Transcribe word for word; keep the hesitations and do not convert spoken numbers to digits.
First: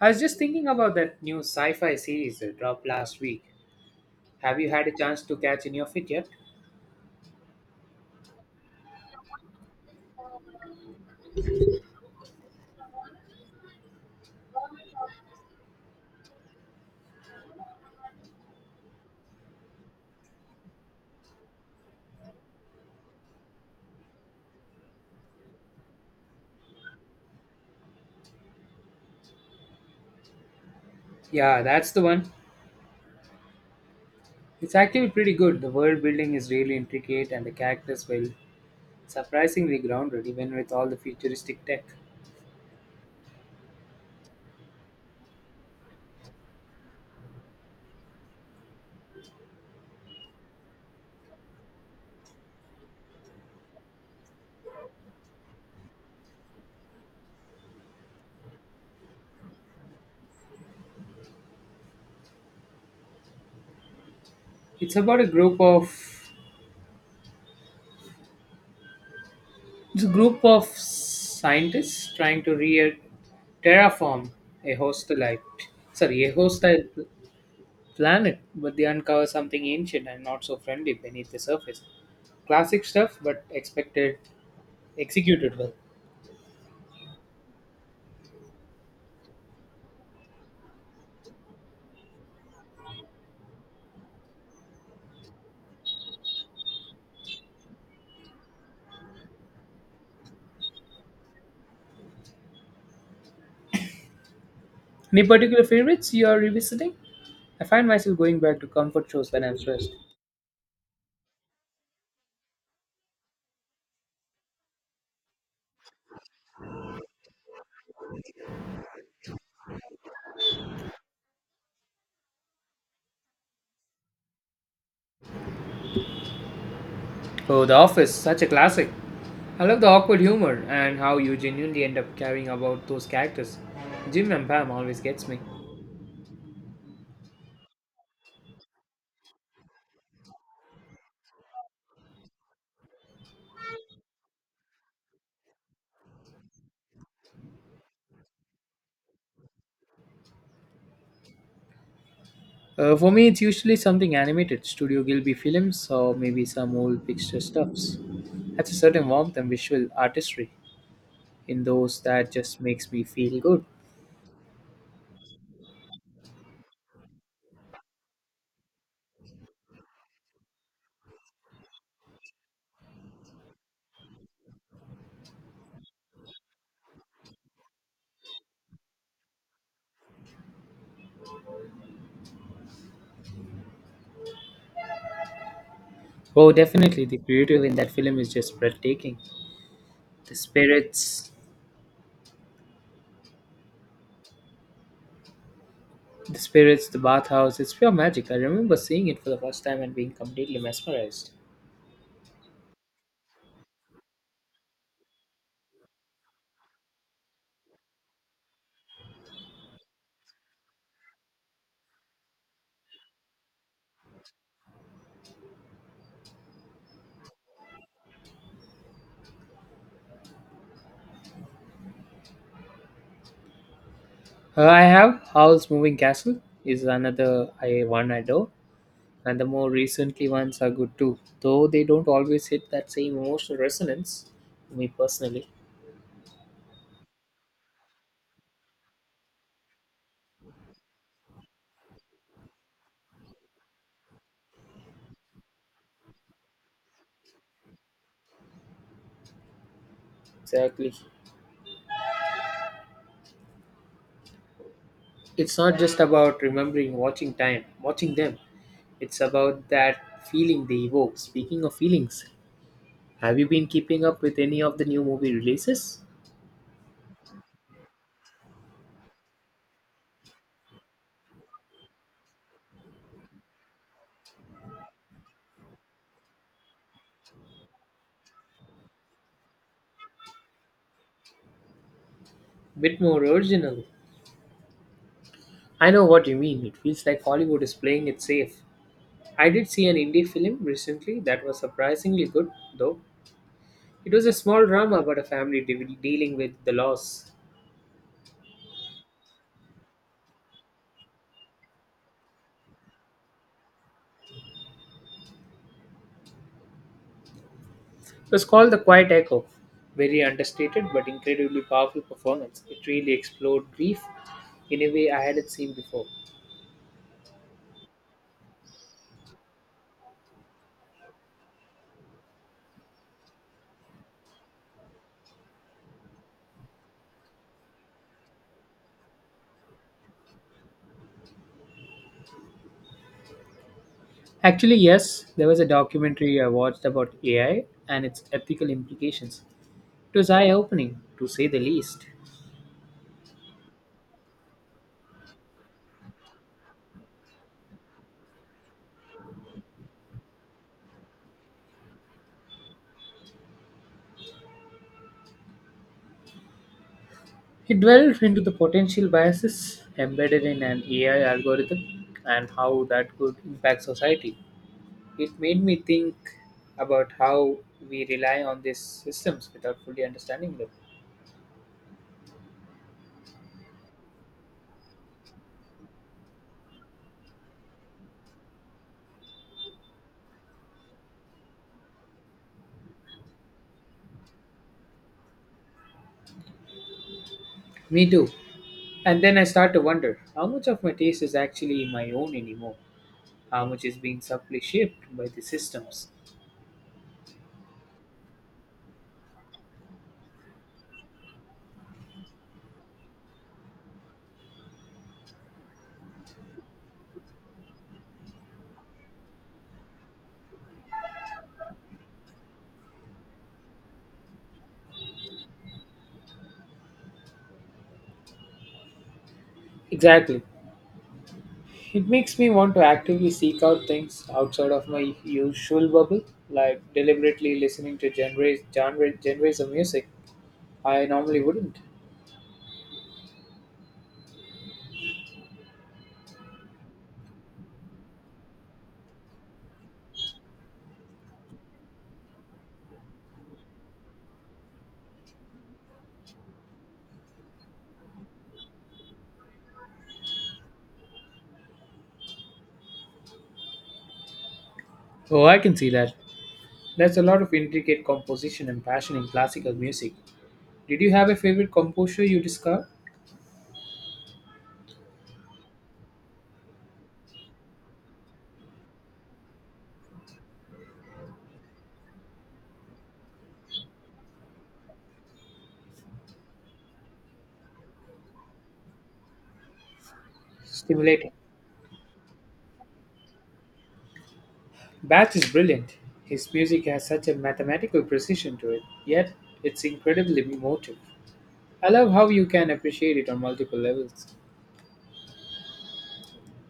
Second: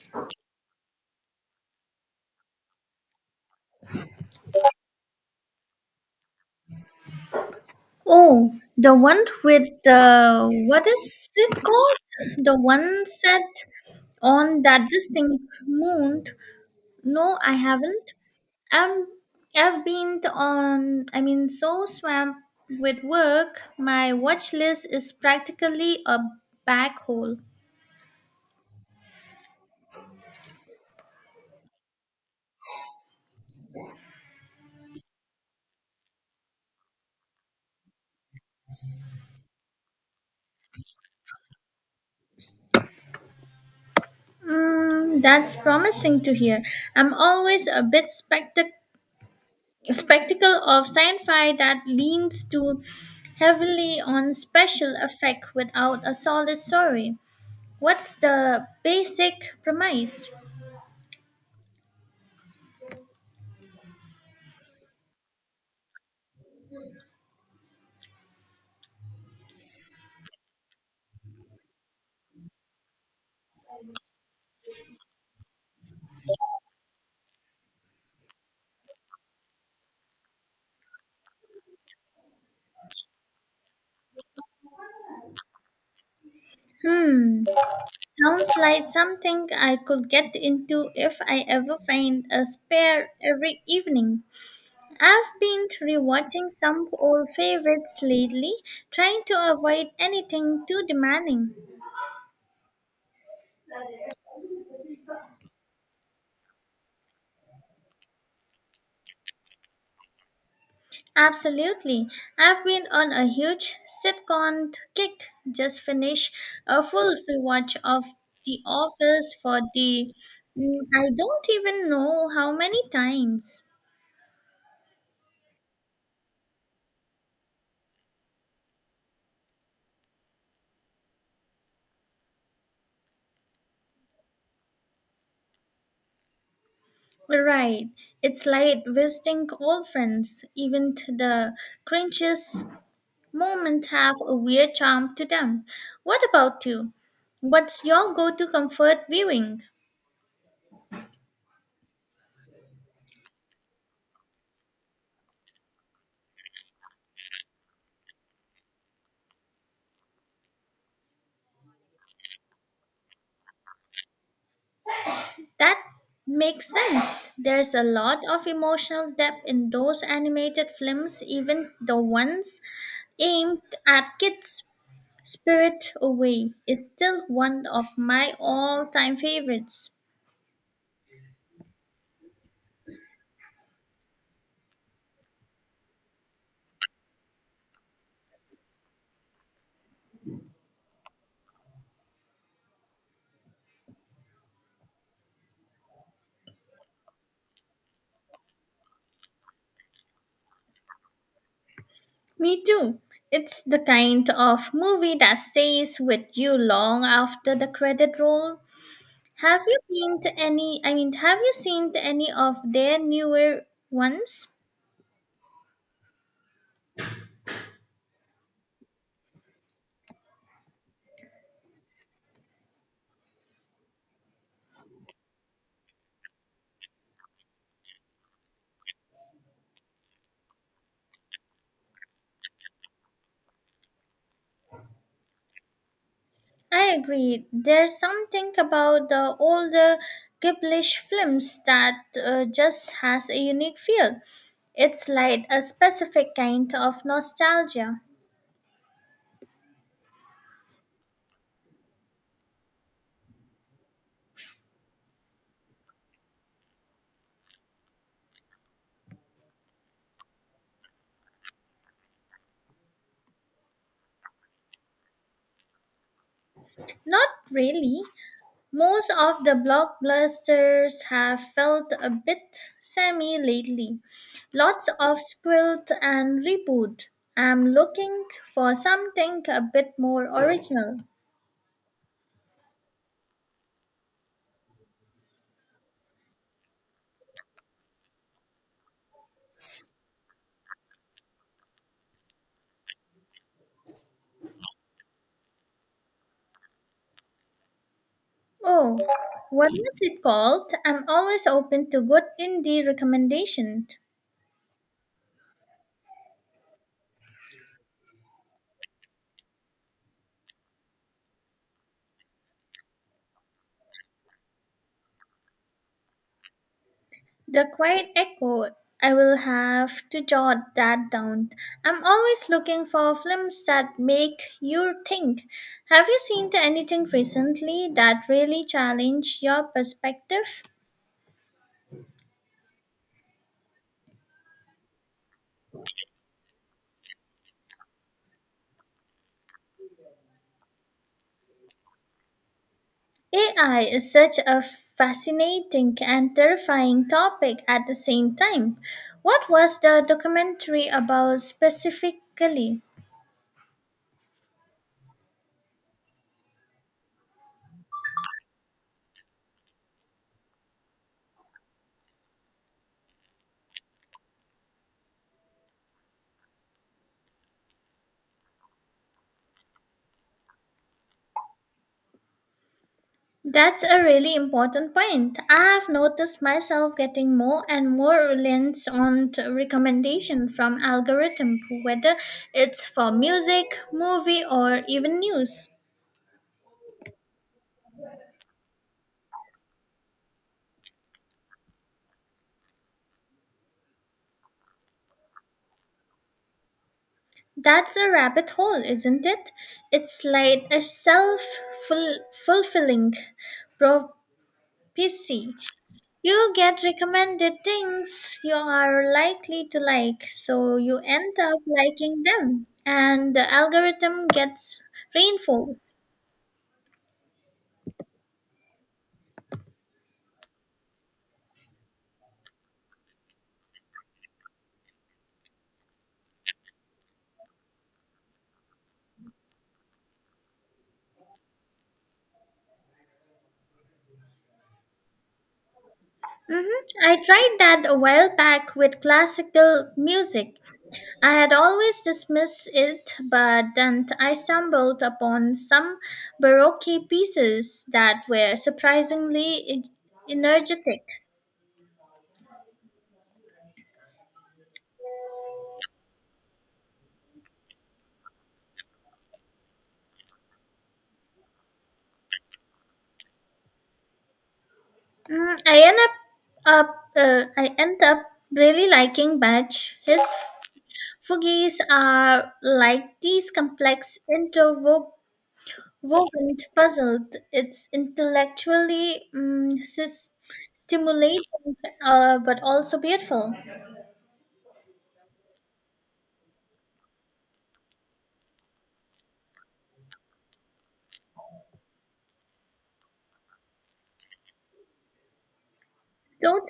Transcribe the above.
I was just thinking about that new sci-fi series that dropped last week. Have you had a chance to catch any of it yet? Oh, the one with the what is it called? The one set on that distinct moon. No, I haven't. Um, I've been on. I mean, so swamped with work, my watch list is practically a black hole. Yeah, that's the one. It's actually pretty good. The world building is really intricate and the characters well surprisingly grounded even with all the futuristic tech. Mm, that's promising to hear. I'm always a bit spectac spectacle of sci-fi that leans too heavily on special effect without a solid story. What's the basic premise? It's about a group of it's a group of scientists trying to re terraform a hostile sorry, a hostile planet, but they uncover something ancient and not so friendly beneath the surface. Classic stuff, but expected executed well. Hmm, sounds like something I could get into if I ever find a spare every evening. I've been rewatching some old favorites lately, trying to avoid anything too demanding. Any particular favorites you are revisiting? I find myself going back to comfort shows when I'm stressed. Absolutely. I've been on a huge sitcom kick. Just finished a full rewatch of The Office for the mm, I don't even know how many times. Oh, The Office, such a classic. I love the awkward humor and how you genuinely end up caring about those characters. Jim and Pam always gets me. Right. It's like visiting old friends. Even t- the cringiest moments have a weird charm to them. What about you? What's your go-to comfort viewing? Uh, for me, it's usually something animated, Studio Gilby films, or maybe some old picture stuffs. That's a certain warmth and visual artistry in those that just makes me feel good. That makes sense. There's a lot of emotional depth in those animated films, even the ones aimed at kids. Spirit Away is still one of my all time favorites. Oh, definitely the creative in that film is just breathtaking. The spirits, the spirits, the bathhouse, it's pure magic. I remember seeing it for the first time and being completely mesmerized. Me too. It's the kind of movie that stays with you long after the credit roll. Have you seen to any I mean have you seen to any of their newer ones? Uh, I have Howl's Moving Castle is another I one I adore, and the more recently ones are good too, though they don't always hit that same emotional resonance. Me personally, I agree. There's something about the older Ghiblish films that uh, just has a unique feel. It's like a specific kind of nostalgia. exactly. It's not just about remembering watching time, watching them. It's about that feeling they evoke. Speaking of feelings, have you been keeping up with any of the new movie releases? Not really. Most of the blockbusters have felt a bit semi lately. Lots of squilt and reboot. I'm looking for something a bit more original. Bit more original. I know what you mean. It feels like Hollywood is playing it safe. I did see an indie film recently that was surprisingly good, though. It was a small drama about a family de- dealing with the loss. Oh, what was it called? I'm always open to good indie recommendation. It was called The Quiet Echo. Very understated but incredibly powerful performance. It really explored grief in a way I hadn't seen before. The Quiet Echo. I will have to jot that down. I'm always looking for films that make you think. Have you seen anything recently that really challenge your perspective? Actually, yes, there was a documentary I watched about A I and its ethical implications. It was eye opening, to say the least. A I is such a fascinating and terrifying topic at the same time. What was the documentary about specifically? It delved into the potential biases embedded in an A I algorithm and how that could impact society. It made me think about how we rely on these systems without fully understanding them. That's a really important point. I have noticed myself getting more and more reliance on t- recommendation from algorithm, whether it's for music, movie, or even news. Me too. And then I start to wonder how much of my taste is actually my own anymore? How much is being subtly shaped by the systems? That's a rabbit hole, isn't it? It's like a self-fulfilling prophecy. You get recommended things you are likely to like, so you end up liking them, and the algorithm gets reinforced. Exactly. It makes me want to actively seek out things outside of my usual bubble, like deliberately listening to genres, genre, genres of music I normally wouldn't. Hmm. I tried that a while back with classical music. I had always dismissed it, but then I stumbled upon some Baroque pieces that were surprisingly e- energetic. Oh, I can see that. There's a lot of intricate composition and passion in classical music. Did you have a favorite composer you discovered? Mm, I end up, up uh, I end up really liking Bach. His fugues are like these complex interwoven Vogant puzzled. It's intellectually mm, sis- Stimulating. stimulating, uh, but also beautiful. Bach is brilliant. His music has such a mathematical precision to it, yet it's incredibly emotive. I love how you can appreciate it on multiple levels. Totally,